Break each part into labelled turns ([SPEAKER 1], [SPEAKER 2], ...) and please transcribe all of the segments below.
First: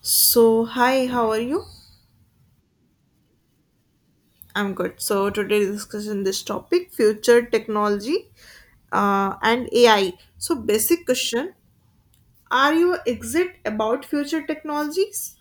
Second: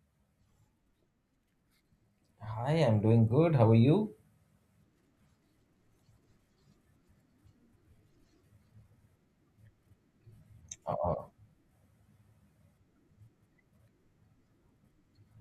[SPEAKER 1] So, hi, how are you?
[SPEAKER 2] Hi, I'm doing good. How are you?
[SPEAKER 1] I'm good. So, today discussion this topic future technology and AI. So, basic
[SPEAKER 2] Uh,
[SPEAKER 1] question. Are you exit about future technologies?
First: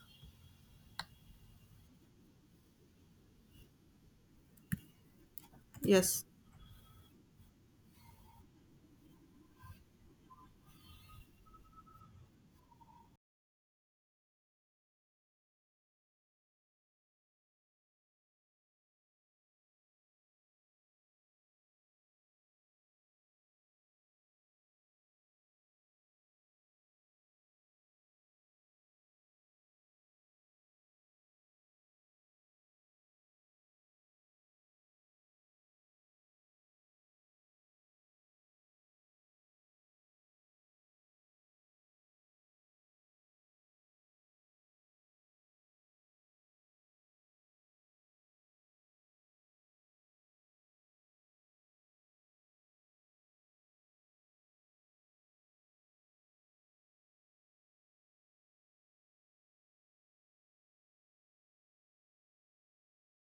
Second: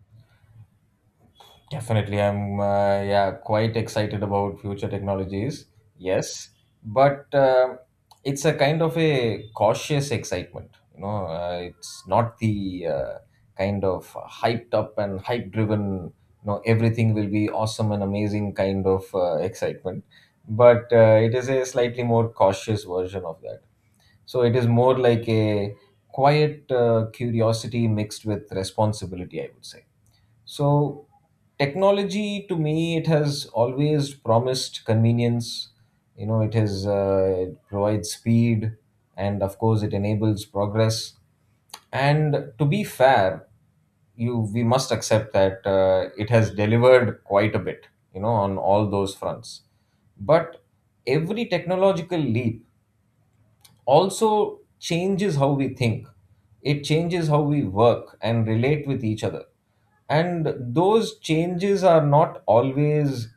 [SPEAKER 2] Definitely, I'm yeah quite excited about future technologies.
[SPEAKER 1] Yes.
[SPEAKER 2] Yes, but it's a kind of a cautious excitement. It's not the kind of hyped up and hype driven. You know, everything will be awesome and amazing kind of excitement, but it is a slightly more cautious version of that. So it is more like a quiet curiosity mixed with responsibility, I would say. So technology to me, it has always promised convenience. You know, it has it provides speed, and of course, it enables progress. And to be fair, you we must accept that it has delivered quite a bit, you know, on all those fronts. But every technological leap also changes how we think. It changes how we work and relate with each other. And those changes are not always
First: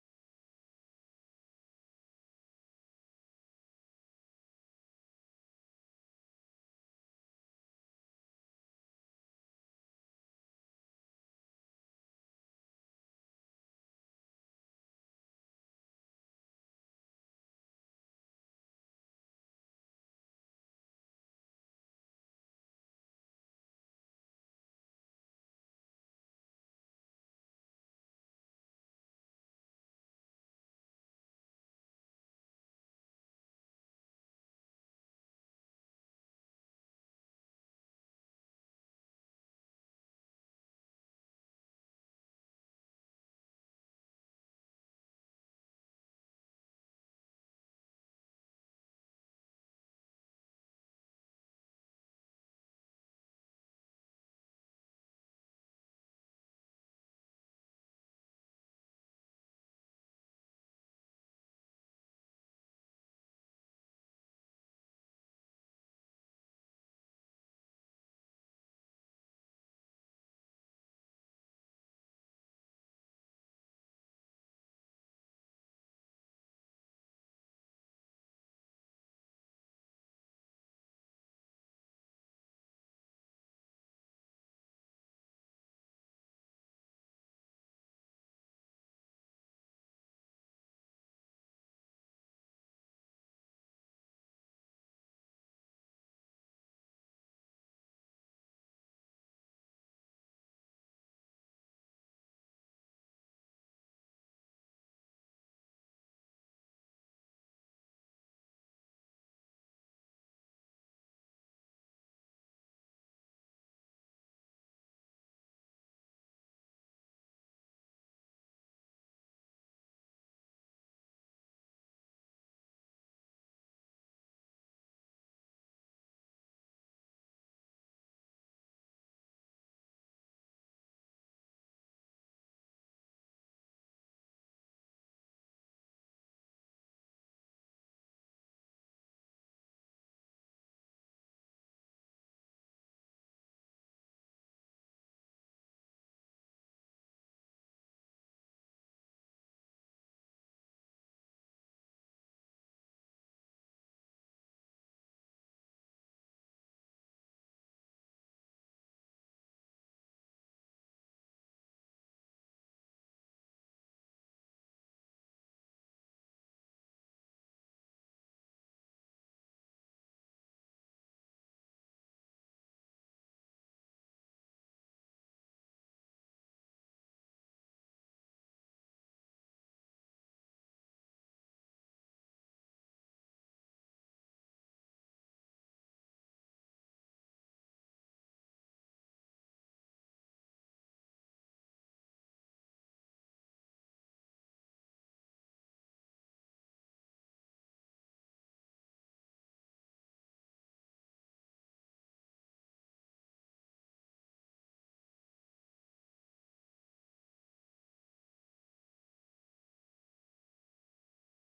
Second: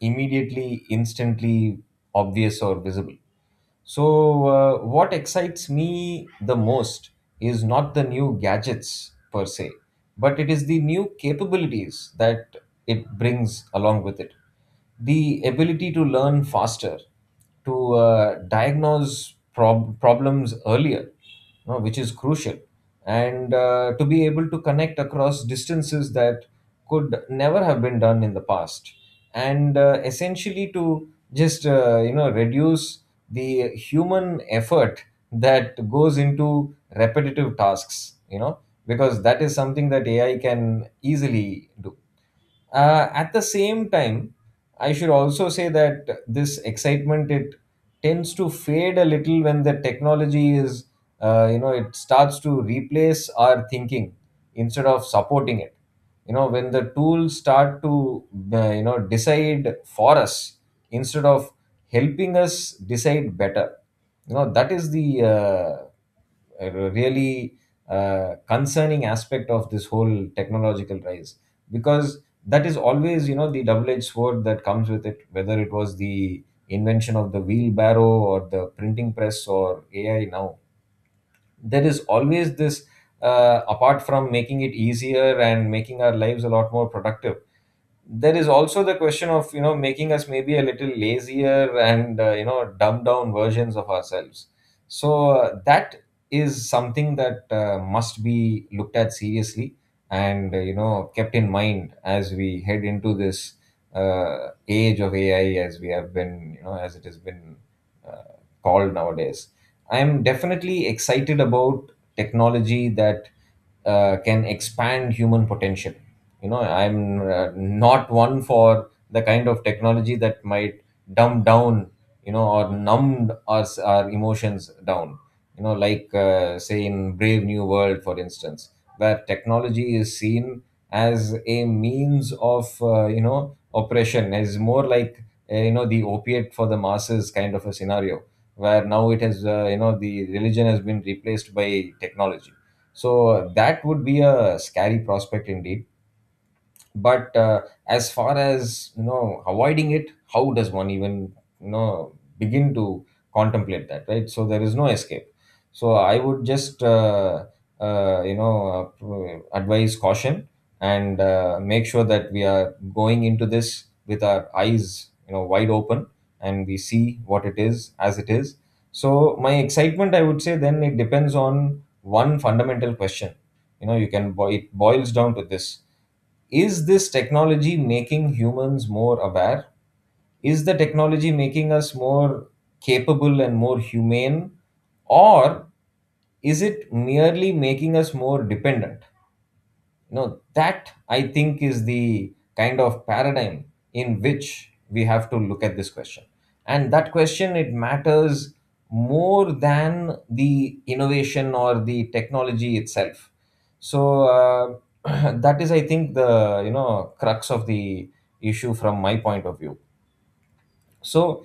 [SPEAKER 2] instantly obvious or visible. So, what excites me the most is not the new gadgets per se, but it is the new capabilities that it brings along with it: the ability to learn faster, to diagnose problems earlier, you know, which is crucial, and to be able to connect across distances that could never have been done in the past, and essentially to just reduce the human effort that goes into repetitive tasks, you know, because that is something that ai can easily do. At the same time, I should also say that this excitement it tends to fade a little when the technology is, it starts to replace our thinking instead of supporting it. You know, when the tools start to, decide for us instead of helping us decide better. You know, that is the a really concerning aspect of this whole technological rise, because that is always, you know, the double-edged sword that comes with it. Whether it was the invention of the wheelbarrow or the printing press or ai now, there is always this, apart from making it easier and making our lives a lot more productive, there is also the question of, you know, making us maybe a little lazier and, you know, dumbed down versions of ourselves. So that is something that must be looked at seriously and, you know, kept in mind as we head into this age of ai, as we have been, you know, as it has been uh, called nowadays. I'm definitely excited about technology that can expand human potential. You know, I'm not one for the kind of technology that might dumb down, you know, or numb us our emotions down. You know, like say in Brave New World, for instance, where technology is seen as a means of, you know, oppression, is more like, you know, the opiate for the masses kind of a scenario, where now it has, you know, the religion has been replaced by technology. So that would be a scary prospect indeed. But as far as, you know, avoiding it, how does one even, you know, begin to contemplate that, right? So there is no escape. So I would just advise caution and, make sure that we are going into this with our eyes, you know, wide open, and we see what it is as it is. So my excitement, I would say then, it depends on one fundamental question. You know, it boils down to this: is this technology making humans more aware? Is the technology making us more capable and more humane? Or is it merely making us more dependent? You know, that I think is the kind of paradigm in which we have to look at this question, and that question it matters more than the innovation or the technology itself. So that is, I think, the, you know, crux of the issue from my point of view. So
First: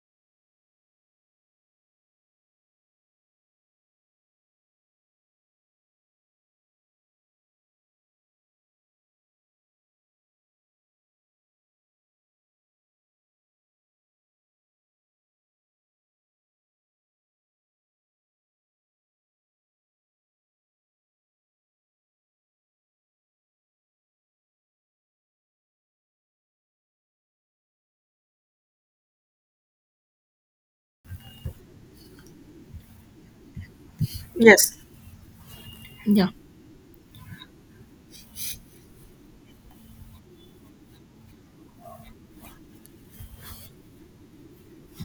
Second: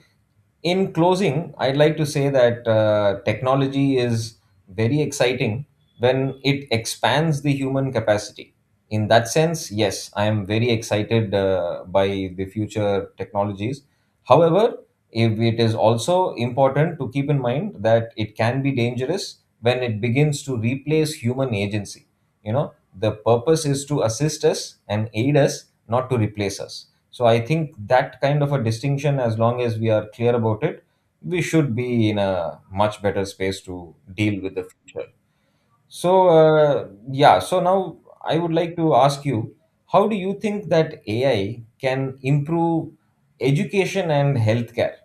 [SPEAKER 2] in closing, I'd like to say that technology is very exciting when it expands the human capacity. In that sense, yes, I am very excited by the future technologies. However, if it is also important to keep in mind that it can be dangerous when it begins to replace human agency. You know, the purpose is to assist us and aid us, not to replace us. So I think that kind of a distinction, as long as we are clear about it, we should be in a much better space to deal with the
[SPEAKER 1] Yes.
[SPEAKER 2] future. So
[SPEAKER 1] Yeah.
[SPEAKER 2] yeah, so now I would like to ask you, how do you think that AI can improve education and healthcare?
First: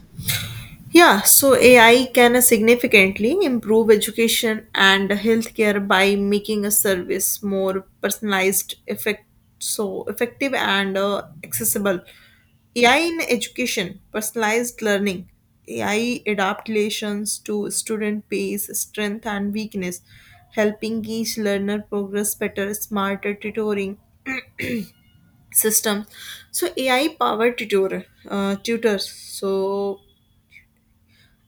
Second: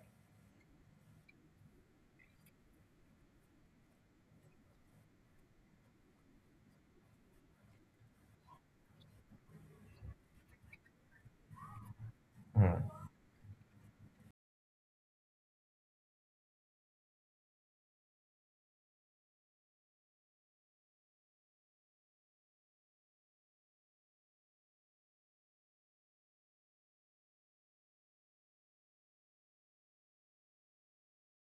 [SPEAKER 1] Yeah, so AI can significantly improve education and healthcare by making a service more personalized, effective and accessible.
[SPEAKER 2] Hmm.
[SPEAKER 1] AI in education, personalized learning, AI adaptations to student pace, strength and weakness, helping each learner progress better, smarter tutoring system. So AI powered tutors, so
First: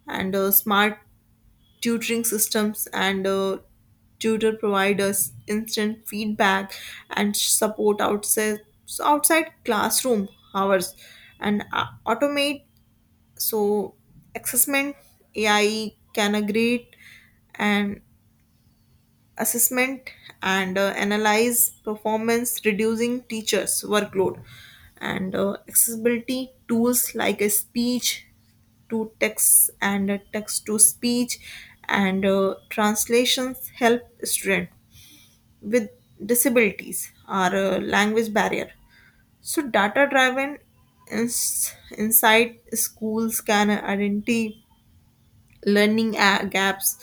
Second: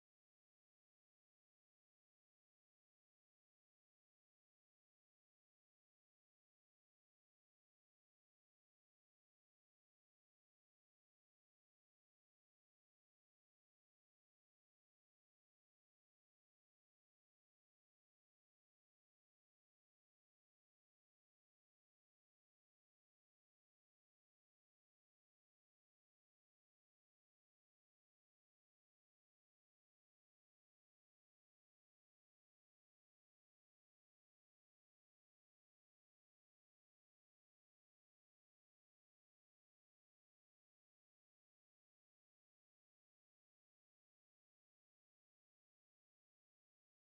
[SPEAKER 1] and smart tutoring systems and tutor providers instant feedback and support outside classroom hours and automate, so assessment. AI can grade and assessment and analyze performance, reducing teachers workload, and accessibility tools like a speech to text and text to speech and translations help students with disabilities or language barrier. So data driven ins- inside schools can identify learning gaps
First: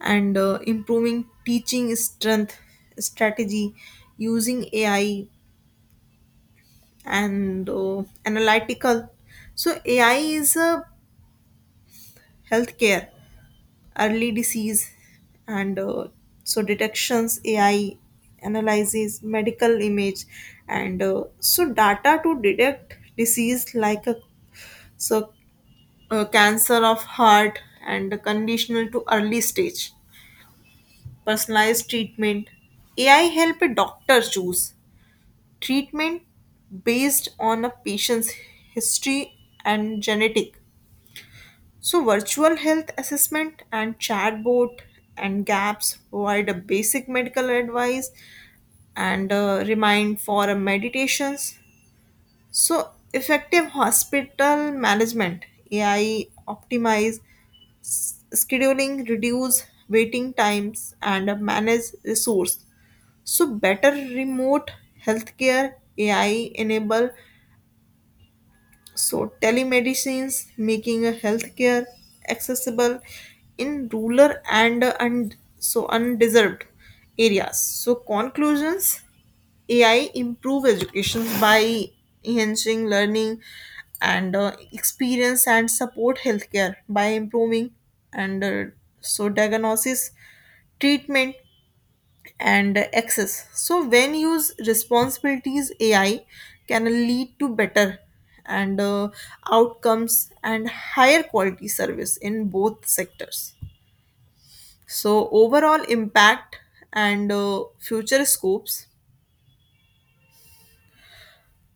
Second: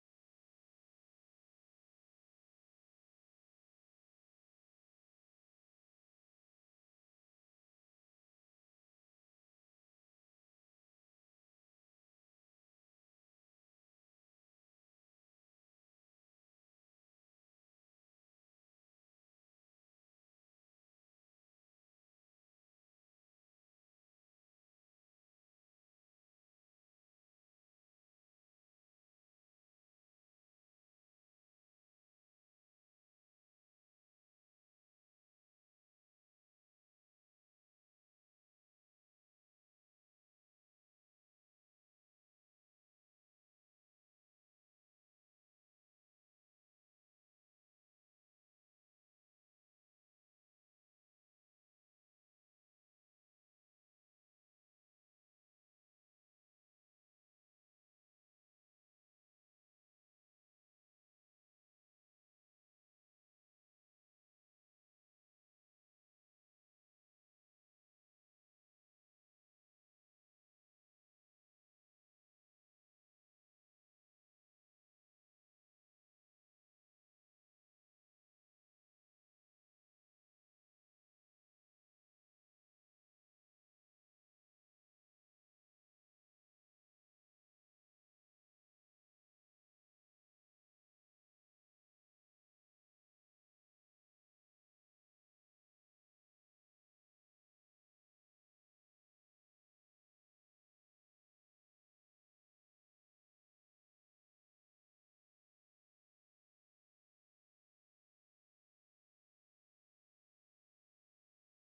[SPEAKER 1] and improving teaching strength strategy using AI and analytical. So AI is a healthcare early disease and so detections. AI analyzes medical image and so data to detect disease like a so cancer of heart and conditional to early stage personalized treatment. AI help a doctor choose treatment based on a patient's history and genetic. So, virtual health assessment and chatbot and gaps provide a basic medical advice and remind for a meditations. So, effective hospital management. AI optimize scheduling, reduce waiting times, and manage resource. So, better remote healthcare. AI enable, so, telemedicines, making a healthcare accessible in rural and so undeserved areas. So, conclusions: AI improve education by enhancing learning and experience and support healthcare by improving and so diagnosis, treatment, and access. So, when used responsibilities, AI can lead to better and outcomes and higher quality service in both sectors. So, overall impact and future scopes,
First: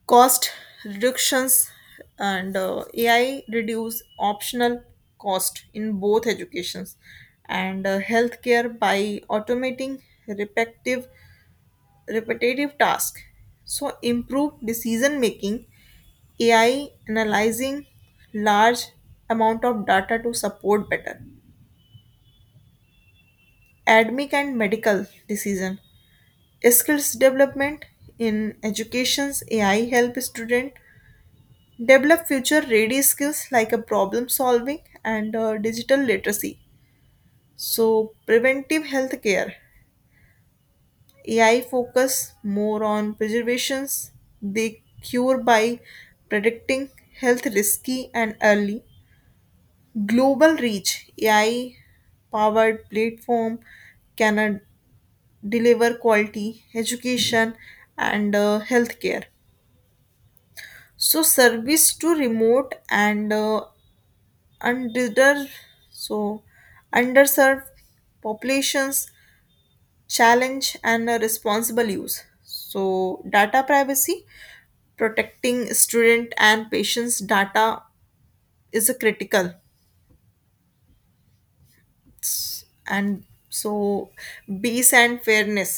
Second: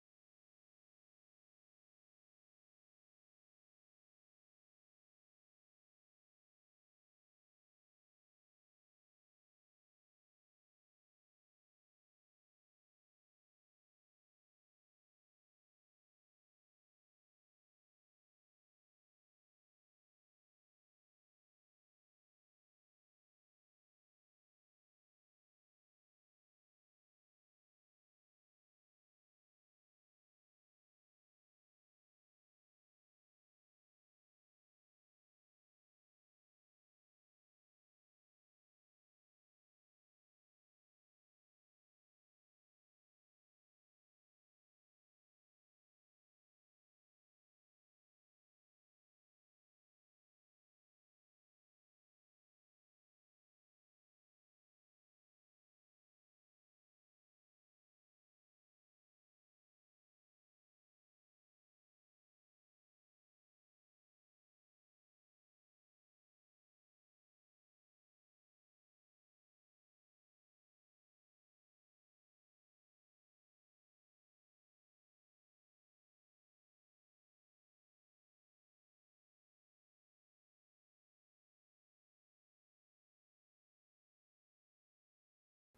[SPEAKER 1] cost reductions, and AI reduce optional cost in both educations and healthcare by automating repetitive repetitive tasks. So, improved decision making, AI analyzing large amount of data to support better academic and medical decision, skills development in education's. AI help student develop future ready skills like a problem solving and digital literacy. So, preventive health care. AI focus more on preservations, they cure by predicting health risky and early. Global reach. AI powered platform can deliver quality education and healthcare. So service to remote and under so underserved populations challenge and responsible use. So data privacy, protecting student and patients data is a critical, and so base and fairness.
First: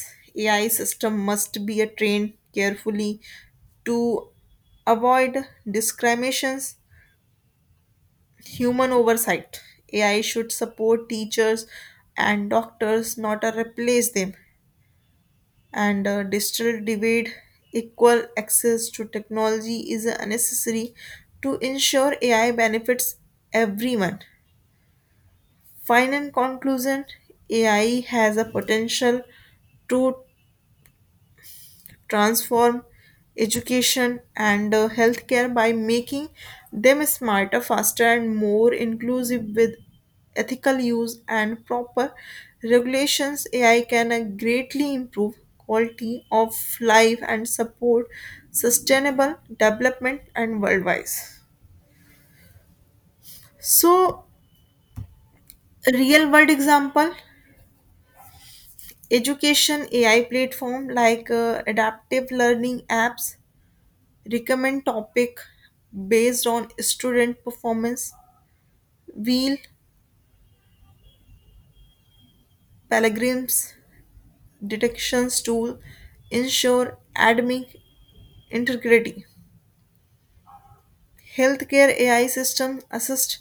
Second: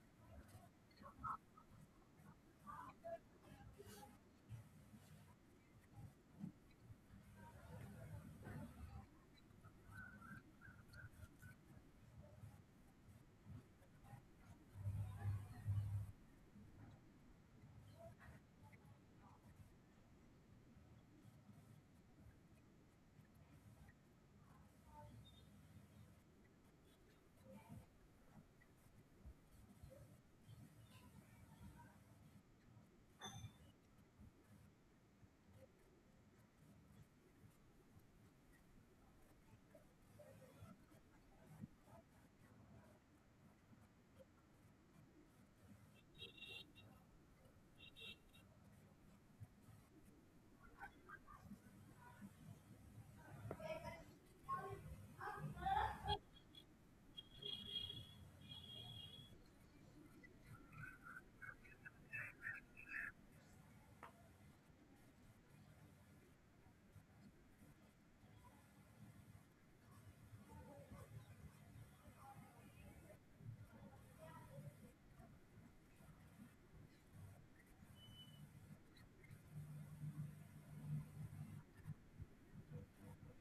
[SPEAKER 1] AI system must be a trained carefully to avoid discriminations. Human oversight, AI should support teachers and doctors, not replace them, and digital divide, equal access to technology is unnecessary to ensure AI benefits everyone. Final conclusion, AI has a potential to transform education and healthcare by making them smarter, faster, and more inclusive with ethical use and proper regulations. AI can greatly improve quality of life and support sustainable development and worldwide. So, real world example. Education AI platform like adaptive learning apps recommend topic based on student performance. Wheel Pellegrim's detections tool ensure academic integrity. Healthcare AI system assist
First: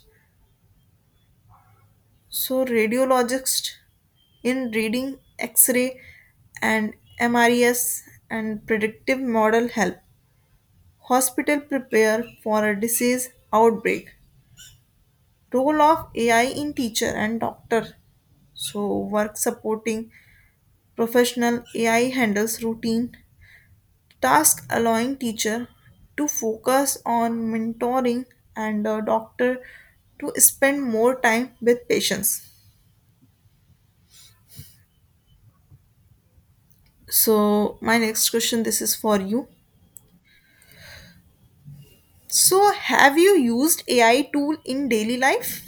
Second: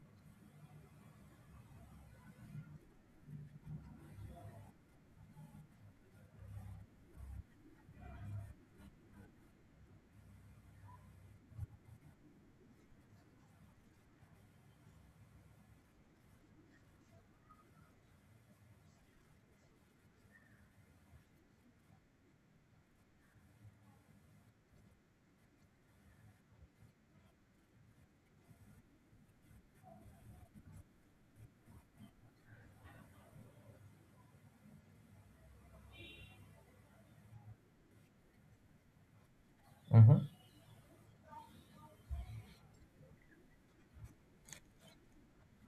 [SPEAKER 1] so radiologists in reading X-ray and MRES and predictive model help. Hospital prepare for a disease outbreak. Role of AI in teacher and doctor. So work supporting professional. AI handles routine task allowing teacher to focus on mentoring and doctor to spend more time with patients. So my next question, this is for you.
[SPEAKER 2] Mm-hmm.
[SPEAKER 1] So have you used AI tool in daily life?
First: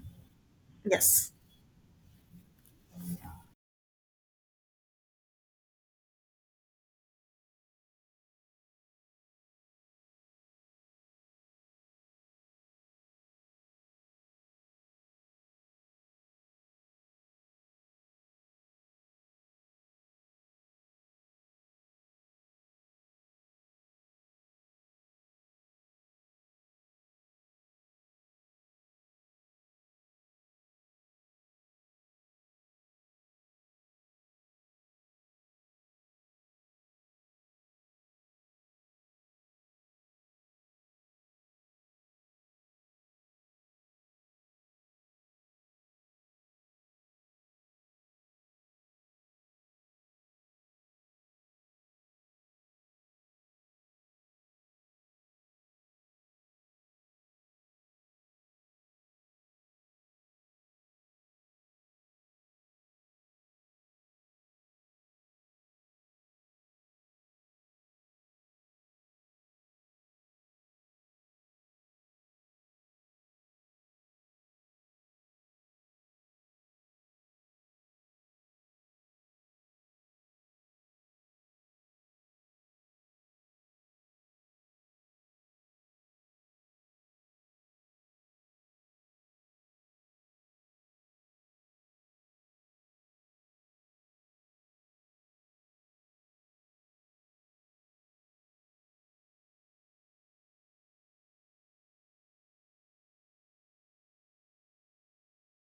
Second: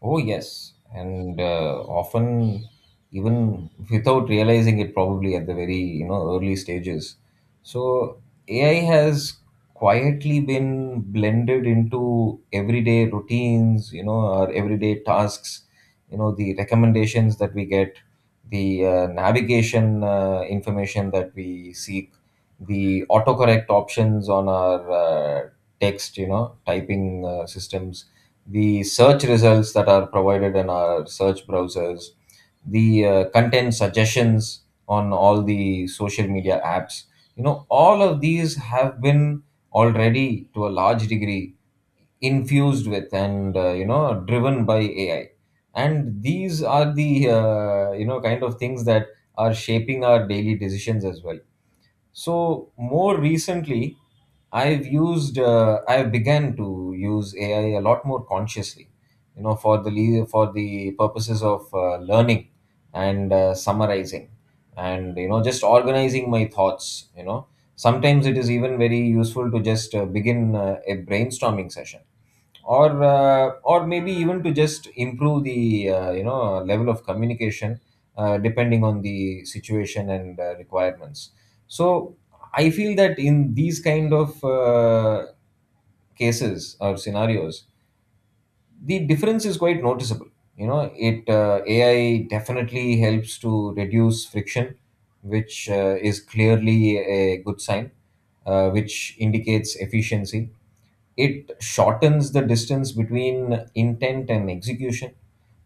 [SPEAKER 2] Oh, yes.
[SPEAKER 1] Yes.
[SPEAKER 2] And often, even without realizing it, probably at the very, you know, early stages. So AI has quietly been blended into everyday routines, you know, our everyday tasks, you know, the recommendations that we get, the navigation information that we seek, the autocorrect options on our text, you know, typing systems, the search results that are provided in our search browsers, the content suggestions on all the social media apps. You know, all of these have been already to a large degree infused with and, you know, driven by AI. And these are the, you know, kind of things that are shaping our daily decisions as well. So more recently, I've began to use AI a lot more consciously, you know, for for the purposes of learning and summarizing, and, you know, just organizing my thoughts. You know, sometimes it is even very useful to just begin a brainstorming session, or maybe even to just improve the, you know, level of communication, depending on the situation and requirements. So I feel that in these kind of cases or scenarios, the difference is quite noticeable. You know, it ai definitely helps to reduce friction, which is clearly a good sign, which indicates efficiency. It shortens the distance between intent and execution.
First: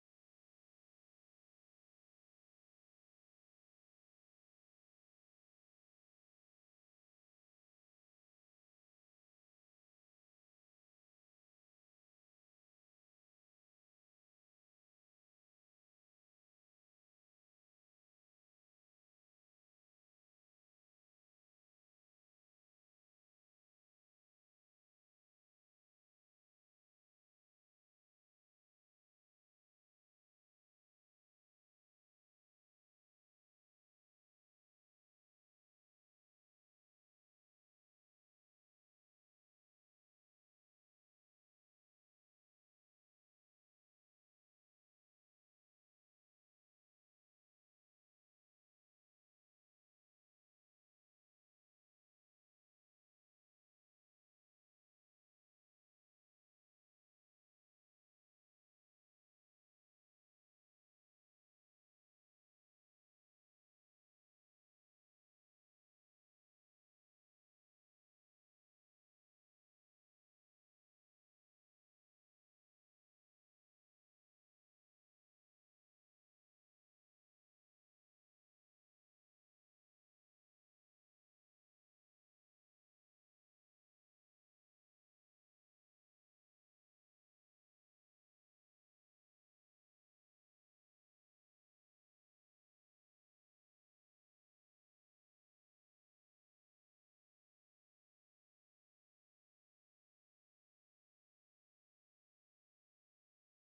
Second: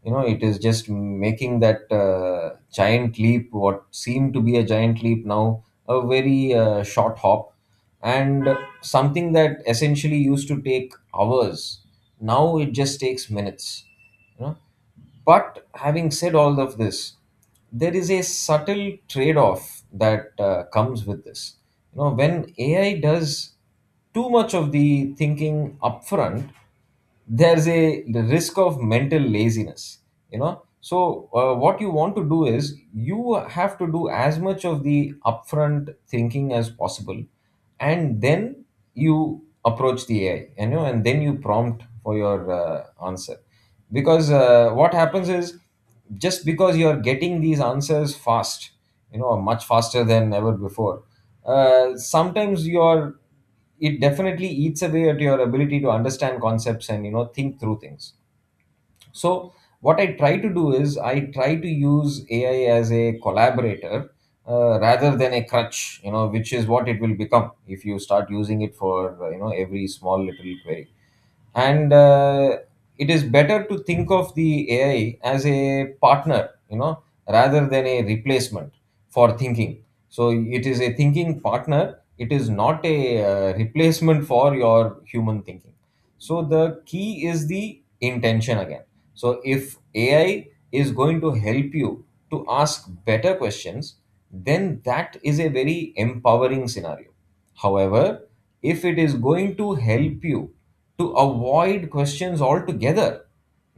[SPEAKER 2] You know, it is just making that giant leap, what seemed to be a giant leap now a very short hop. And something that essentially used to take hours now it just takes minutes, you know. But having said all of this, there is a subtle trade off that comes with this. You know, when AI does too much of the thinking upfront, there's a the risk of mental laziness. You know, so what you want to do is you have to do as much of the upfront thinking as possible, and then you approach the ai, you know, and then you prompt for your answer. Because what happens is, just because you are getting these answers fast, you know, much faster than ever before, sometimes your, it definitely eats away at your ability to understand concepts and, you know, think through things. So, what I try to do is I try to use AI as a collaborator, rather than a crutch, you know, which is what it will become if you start using it for, you know, every small little query. And it is better to think of the AI as a partner, you know, rather than a replacement for thinking. So, it is a thinking partner, it is not a replacement for your human thinking. So, the key is the intention again. So if AI is going to help you to ask better questions, then that is a very empowering scenario. However, if it is going to help you to avoid questions altogether,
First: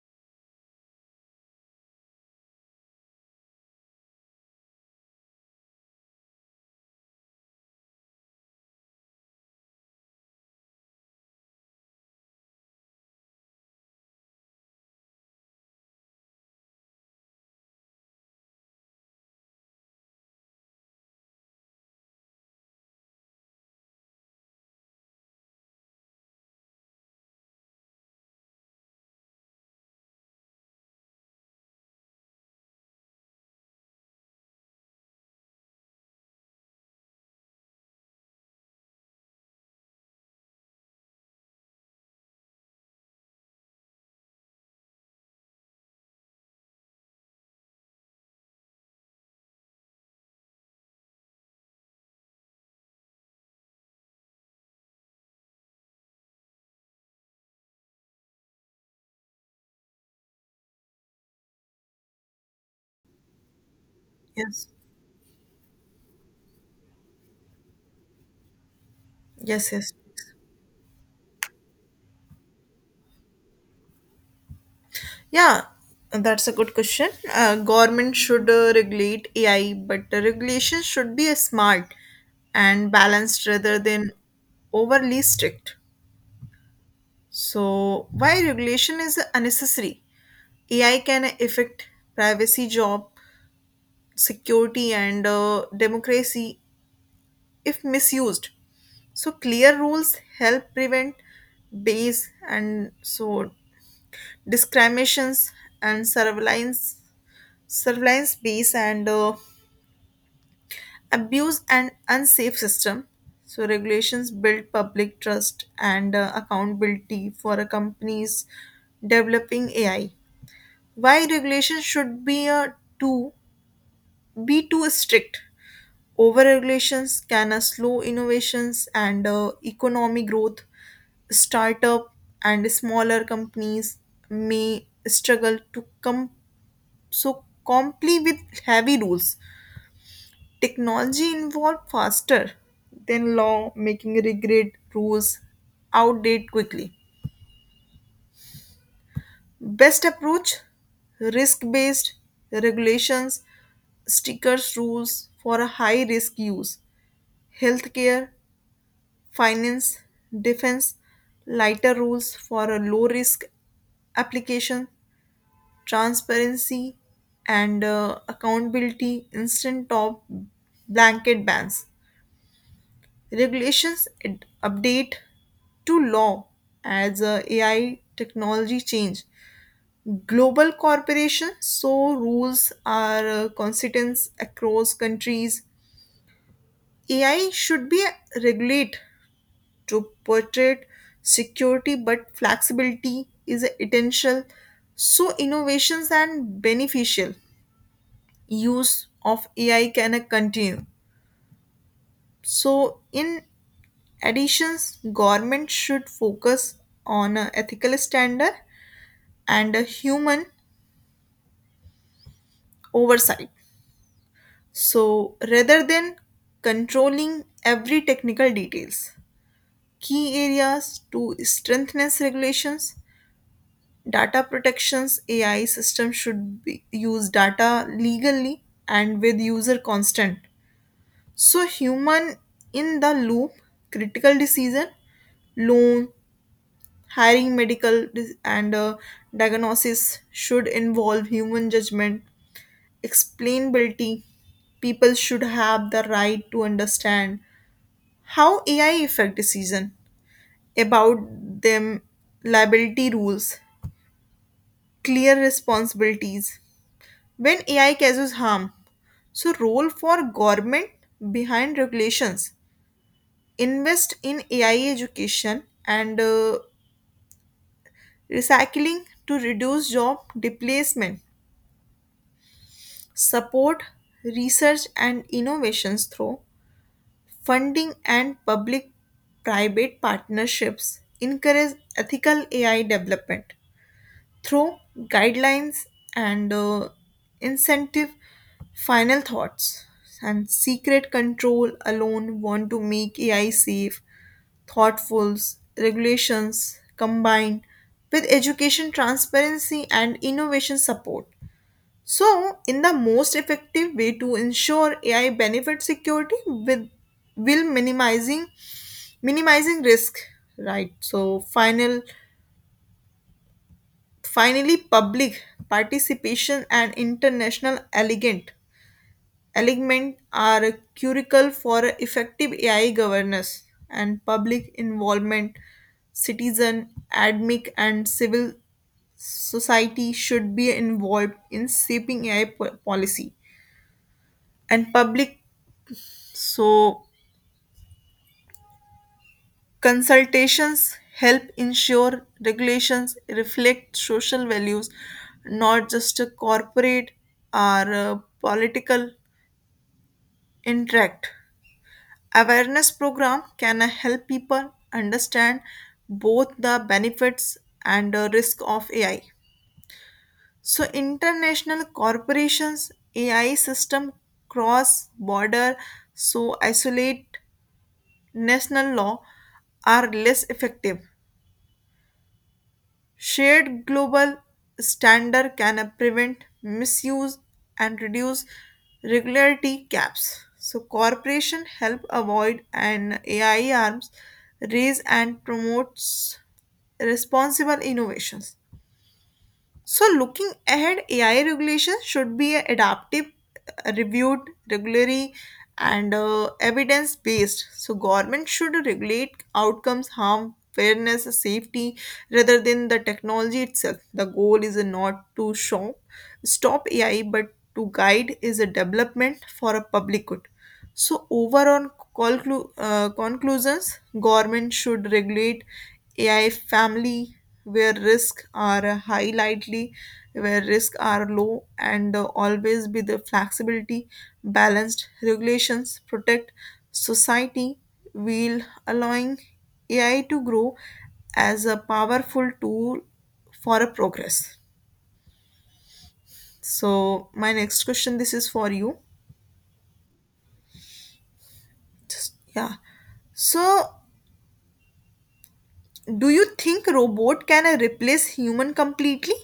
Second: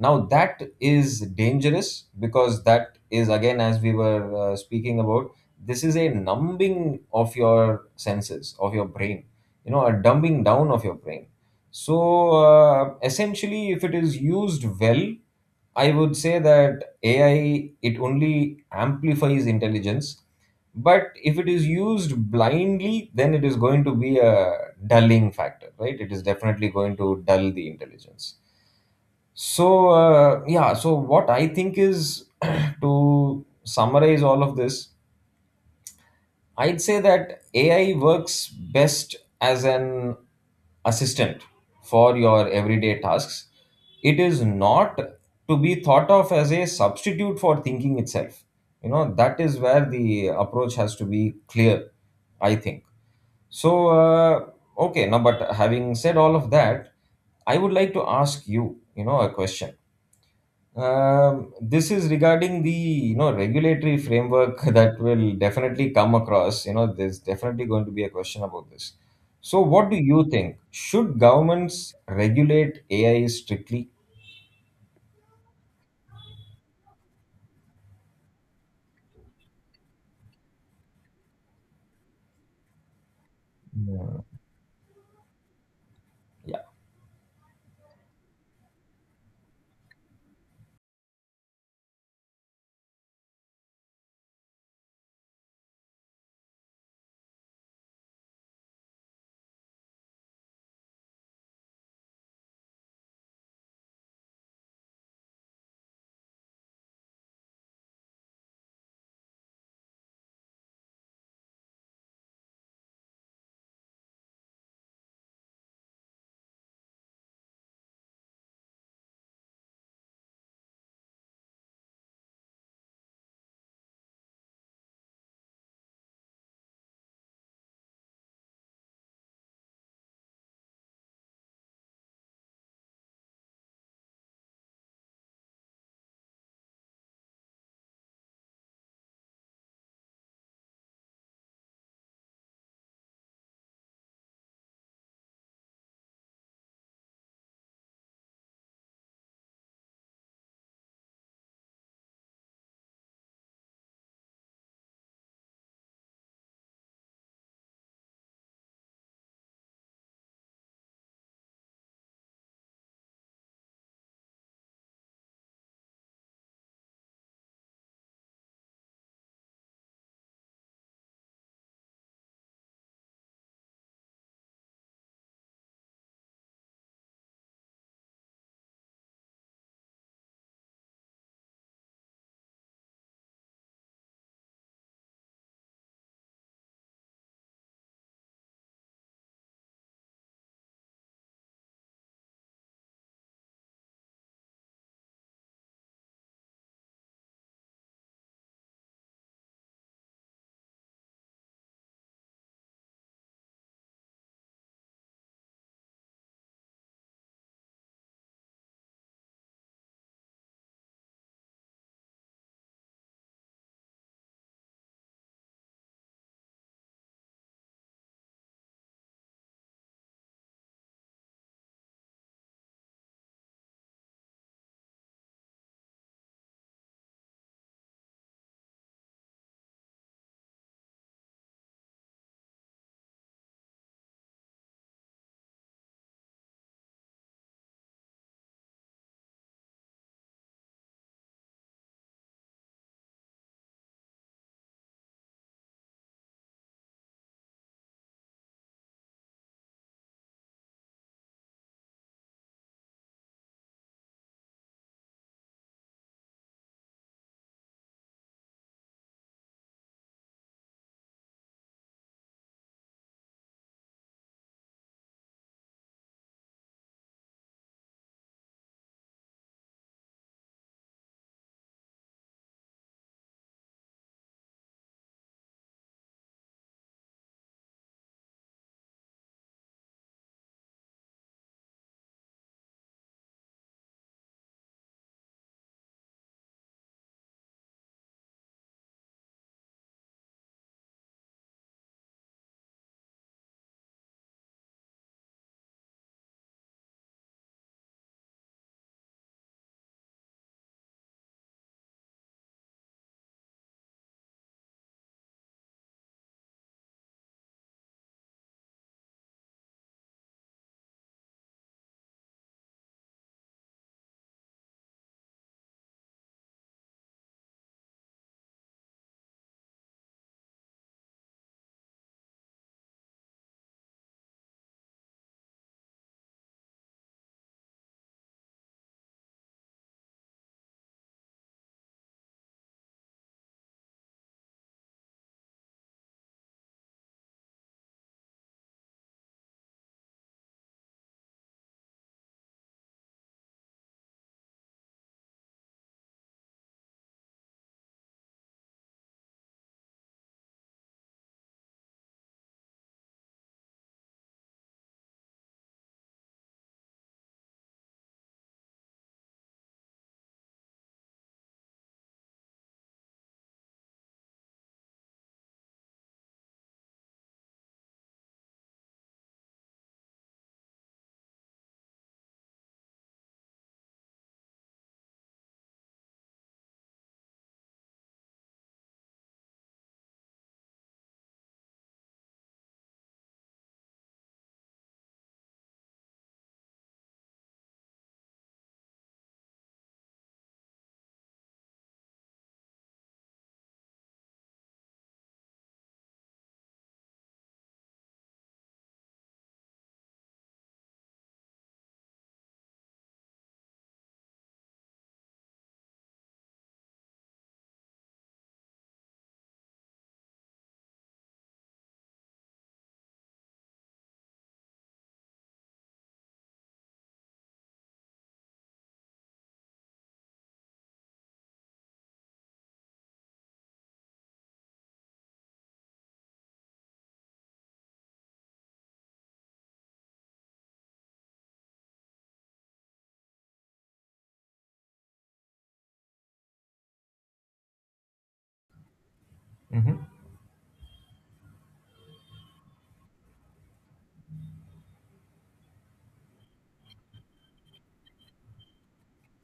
[SPEAKER 2] now that is dangerous, because that is again, as we were speaking about, this is a numbing of your senses, of your brain, you know, a dumbing down of your brain. So essentially, if it is used well, I would say that AI it only amplifies intelligence. But if it is used blindly, then it is going to be a dulling factor, right? It is definitely going to dull the intelligence. So yeah, so what I think is to summarize all of this, I'd say that AI works best as an assistant for your everyday tasks. It is not to be thought of as a substitute for thinking itself. You know, that is where the approach has to be clear, I think. So, okay, now, but having said all of that, I would like to ask you, you know, a question. This is regarding the, you know, regulatory framework
[SPEAKER 1] Yes.
[SPEAKER 2] that will definitely come across. You know, there's definitely going to be a question about this. So,
[SPEAKER 1] Yes,
[SPEAKER 2] what
[SPEAKER 1] yes.
[SPEAKER 2] do you think? Should governments regulate AI strictly?
[SPEAKER 1] Yeah, that's a good question. Government should regulate AI, but the regulation should be smart and balanced rather than overly strict. So, why regulation is unnecessary? AI can affect privacy, job security, and democracy if misused. So, clear rules help prevent base and so discriminations and surveillance base and abuse and unsafe system. So regulations build public trust and accountability for a companies developing AI. Why regulations should be a too be too strict. Over regulations can slow innovations and economic growth. Startup and smaller companies may struggle to come so comply with heavy rules. Technology evolved faster than law, making regret rules outdated quickly. Best approach, risk based regulations, stickers rules for a high risk use, healthcare, finance, defense, lighter rules for a low risk application, transparency and accountability, instant top blanket bans. Regulations update to law as AI technology change. Global corporations, so rules are consistent across countries. AI should be regulate to portray security, but flexibility is essential. So innovations and beneficial use of AI can continue. So in additions, government should focus on a ethical standard and a human oversight. So rather than controlling every technical details, key areas to strengthen regulations, data protections, AI system should be, use data legally and with user consent. So human in the loop, critical decision, loan, hiring, medical and diagnosis should involve human judgment, explainability. People should have the right to understand how AI affect decision about them, liability rules, clear responsibilities. When AI causes harm, so role for government behind regulations. Invest in AI education and recycling to reduce job displacement. Support research and innovations through funding and public private partnerships, encourage ethical AI development through guidelines and incentive. Final thoughts, and secret control alone want to make AI safe. Thoughtful regulations combined with education, transparency and innovation support. So, in the most effective way to ensure AI benefits security with, will minimizing risk, right? So, final, finally public participation and international elegant element are critical for effective AI governance and public involvement. Citizen, academic, and civil society should be involved in shaping AI policy and public. So, consultations help ensure regulations reflect social values, not just a corporate or a political interact. Awareness program can help people understand both the benefits and the risk of AI. So, international corporations. AI system cross border, so isolate national law are less effective. Shared global standard can prevent misuse and reduce regularity gaps. So corporation help avoid and AI arms raise and promotes responsible innovations. So, looking ahead, AI regulations should be adaptive, reviewed regularly, and evidence based. So, government should regulate outcomes, harm, fairness, safety, rather than the technology itself. The goal is not to stop AI, but to guide is a development for a public good. So overall conclusions, government should regulate AI family where risks are high lightly, where risks are low, and always be the flexibility, balanced regulations protect society while allowing AI to grow as a powerful tool for a progress. So my next question, this is for you. Just, yeah. So do you think robot can replace human completely?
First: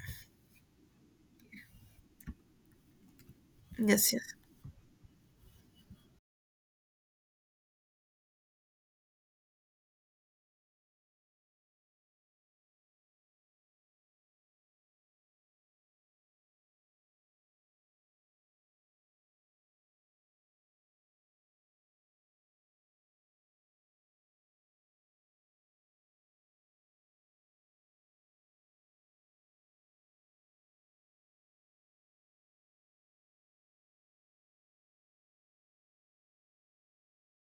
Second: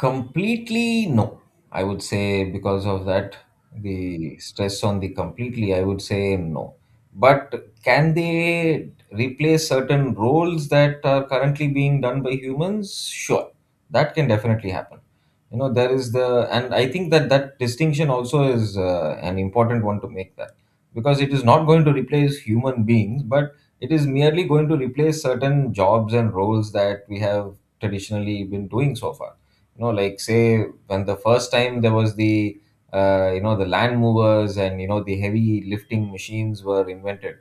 [SPEAKER 2] Completely, no. I would say because of that,
[SPEAKER 1] Yes, yes.
[SPEAKER 2] the stress on the completely, I would say no. But can they replace certain roles that are currently being done by humans? Sure, that can definitely happen. You know, there is the, and I think that distinction also is an important one to make that because it is not going to replace human beings, but it is merely going to replace certain jobs and roles that we have traditionally been doing so far, you know, like say when the first time there was the you know, the land movers and you know the heavy lifting machines were invented,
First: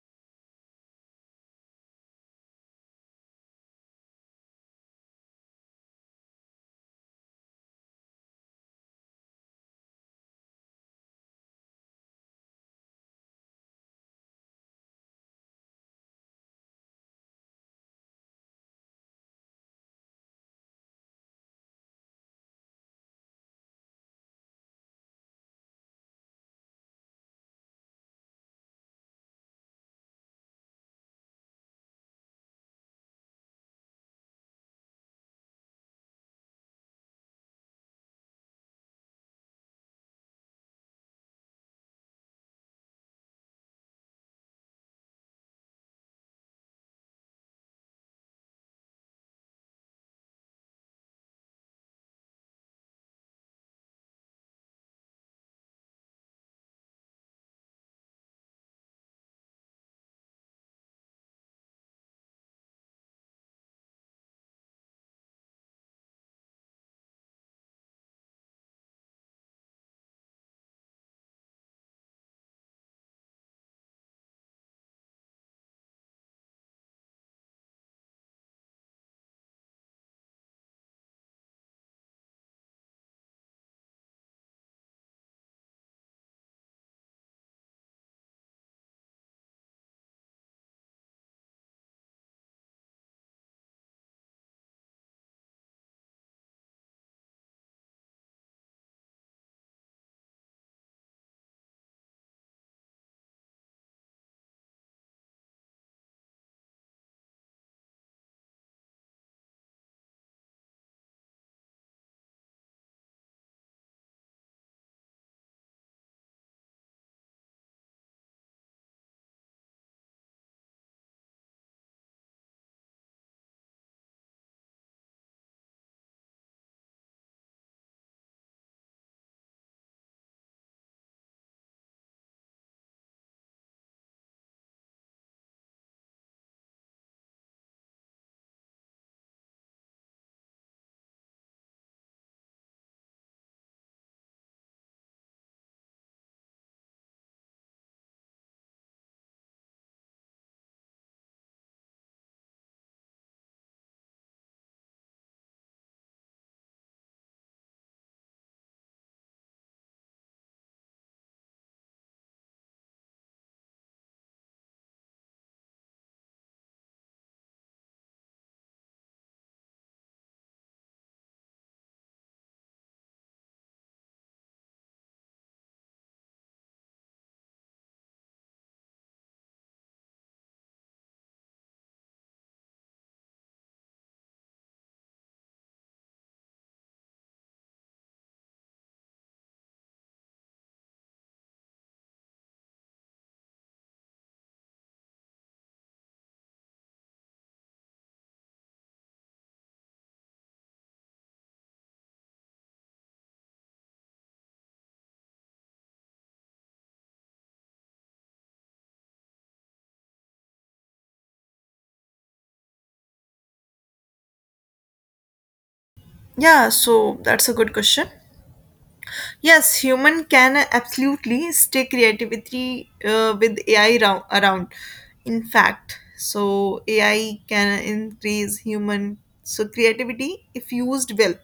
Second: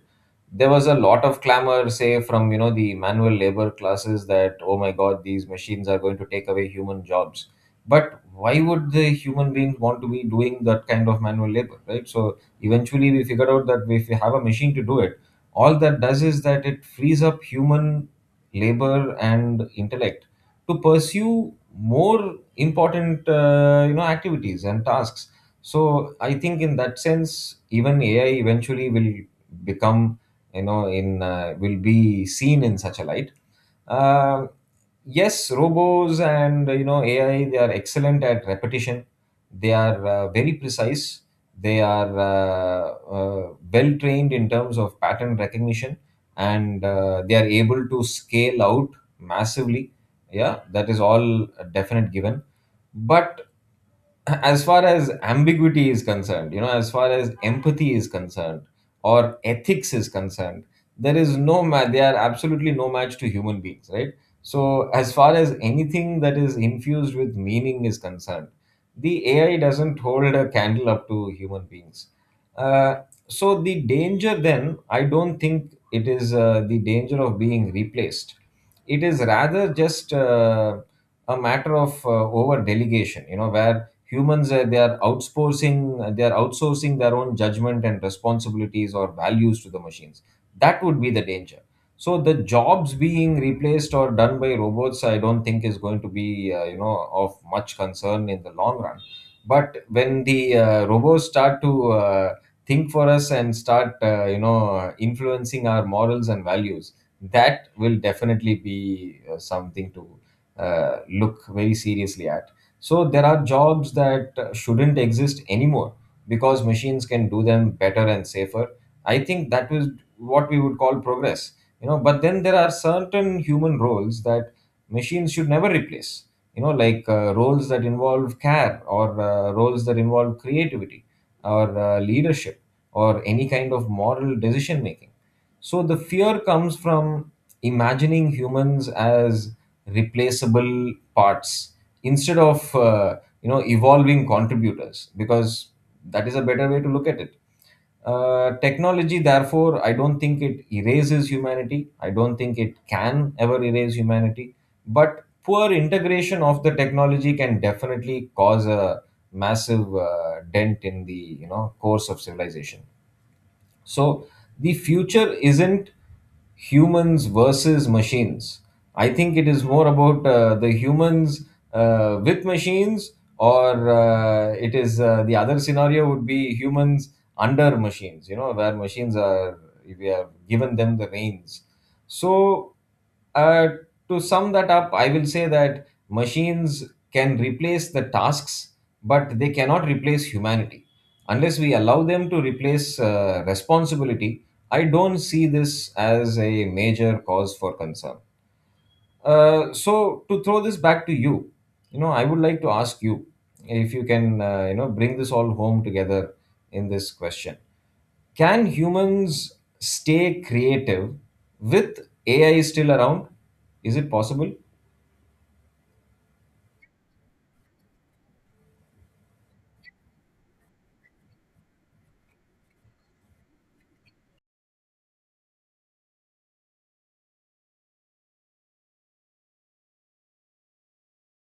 [SPEAKER 2] there was a lot of clamor, say, from you know the manual labor classes that oh my god, these machines are going to take away human jobs. But why would the human beings want to be doing that kind of manual labor, right? So eventually we figured out that if we have a machine to do it, all that does is that it frees up human labor and intellect to pursue more important you know, activities and tasks. So I think in that sense even AI eventually will become, you know, in will be seen in such a light. uh, yes, robos and you know AI, they are excellent at repetition. They are very precise. They are well trained in terms of pattern recognition, and they are able to scale out massively. Yeah, that is all a definite given. But as far as ambiguity is concerned, you know, as far as empathy is concerned or ethics is concerned, there is no match. They are absolutely no match to human beings, right? So as far as anything that is infused with meaning is concerned, the AI doesn't hold a candle up to human beings. uh, so the danger then, I don't think it is the danger of being replaced. It is rather just a matter of over delegation, you know, where humans they are outsourcing, they are outsourcing their own judgment and responsibilities or values to the machines. That would be the danger. So the jobs being replaced or done by robots, I don't think is going to be you know, of much concern in the long run. But when the robots start to think for us and start you know, influencing our morals and values, that will definitely be something to look very seriously at. So there are jobs that shouldn't exist anymore because machines can do them better and safer. I think that was what we would call progress, you know. But then there are certain human roles that machines should never replace, you know, like roles that involve care or roles that involve creativity or leadership or any kind of moral decision making. So the fear comes from imagining humans as replaceable parts instead of you know, evolving contributors, because that is a better way to look at it. Technology, therefore, I don't think it erases humanity. I don't think it can ever erase humanity. But poor integration of the technology can definitely cause a massive dent in the, you know, course of civilization. So the future isn't humans versus machines. I think it is more about the humans with machines, or it is the other scenario would be humans under machines, you know, where machines are, we have given them the reins. So, uh, to sum that up, I will say that machines can replace the tasks, but they cannot replace humanity. Unless we allow them to replace responsibility, I don't see this as a major cause for concern. So, to throw this back to you, you know, I would like to ask you if you can, you know, bring this all home together in this question. Can humans stay creative with AI still around? Is it possible?
[SPEAKER 1] Yeah, so that's a good question. Yes, human can absolutely stay creativity with AI around. In fact, so AI can increase human, so creativity if used well.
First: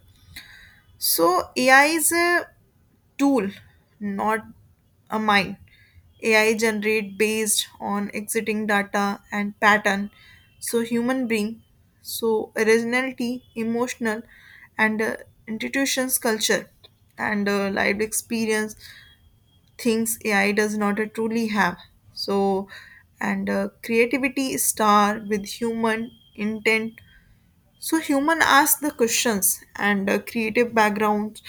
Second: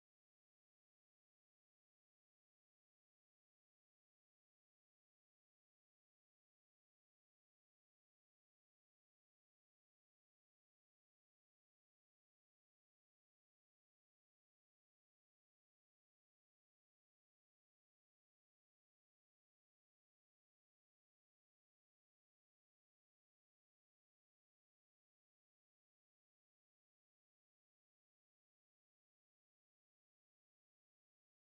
[SPEAKER 1] So AI is a tool, not a mine. AI generate based on exiting data and pattern. So human being, so originality, emotional, and institutions culture and lived experience things AI does not truly have. So and creativity star with human intent, so human ask the questions and creative backgrounds.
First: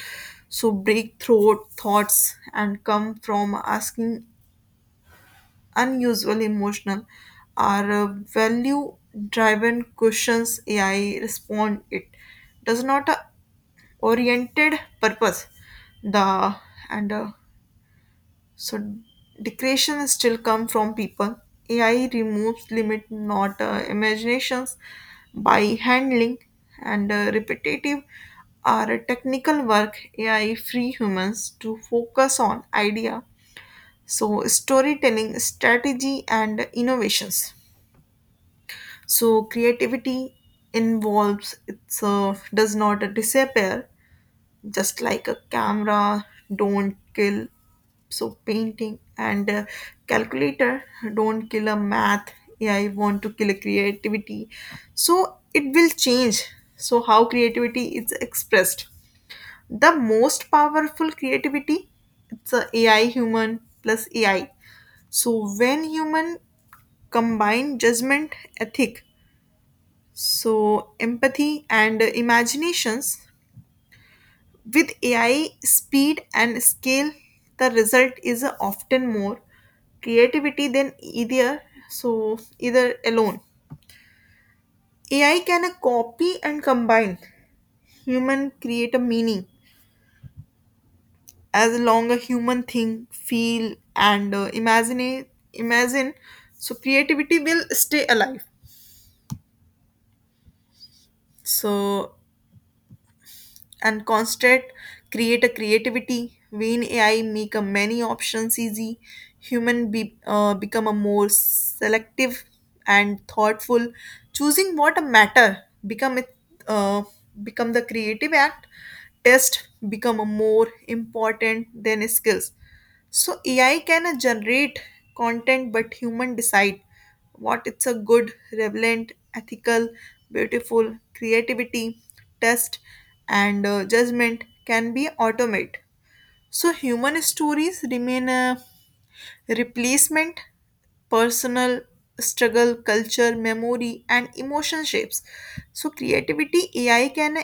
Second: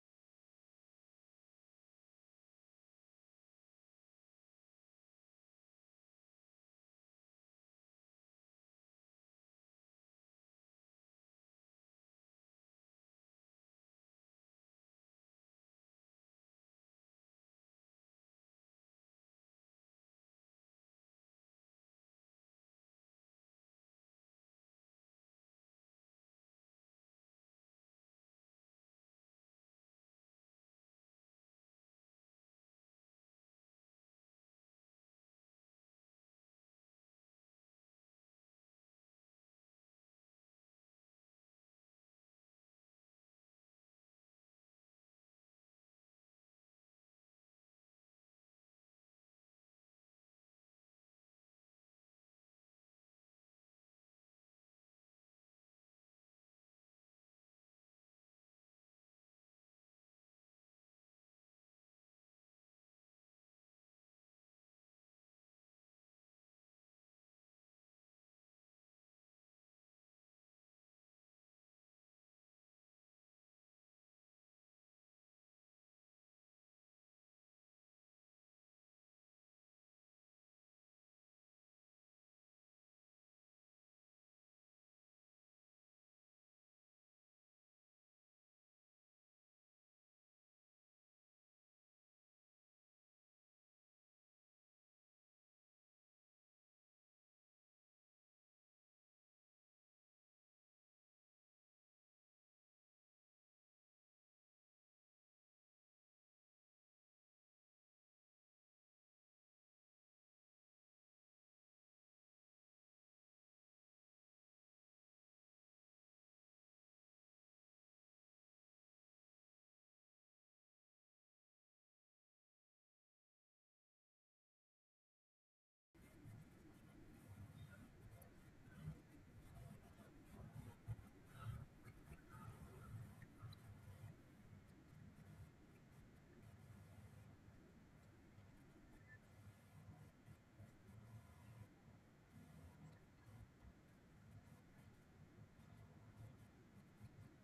[SPEAKER 1] So breakthrough thoughts and come from asking unusual emotional or value driven questions. AI respond it does not oriented purpose the and so decreation is still come from people. AI removes limit not imaginations by handling and repetitive or technical work. AI free humans to focus on idea. So storytelling, strategy, and innovations. So creativity involves it's does not disappear just like a camera don't kill so painting and calculator don't kill a math. AI want to kill a creativity, so it will change so how creativity is expressed. The most powerful creativity it's a AI human plus AI, so when human combine judgment ethic so empathy and imaginations with AI, speed and scale, the result is often more creativity than either so either alone. AI can copy and combine human create a meaning as long a human think, feel, and imagine. So creativity will stay alive. So and constraint create a creativity when AI make a many options easy, human be, become a more selective and thoughtful, choosing what matter become it, uh, become the creative act test become a more important than skills. So AI can generate content, but human decide what it's a good, relevant, ethical, beautiful, creativity, test, and judgment can be automate. So human stories remain replacement, personal struggle, culture, memory, and emotion shapes. So, creativity AI can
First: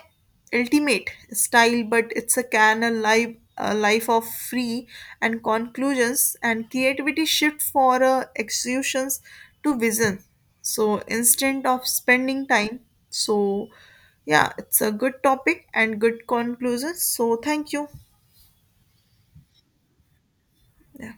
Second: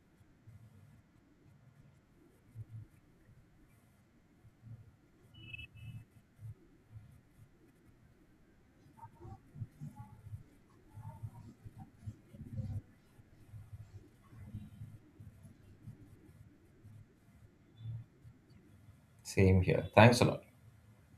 [SPEAKER 1] ultimate style, but it's a can a life of free and conclusions and creativity shift for executions to vision. So instead of spending time, so yeah, it's a good topic and good conclusions. So thank you.
[SPEAKER 2] Same here. Thanks a lot.
[SPEAKER 1] Yeah.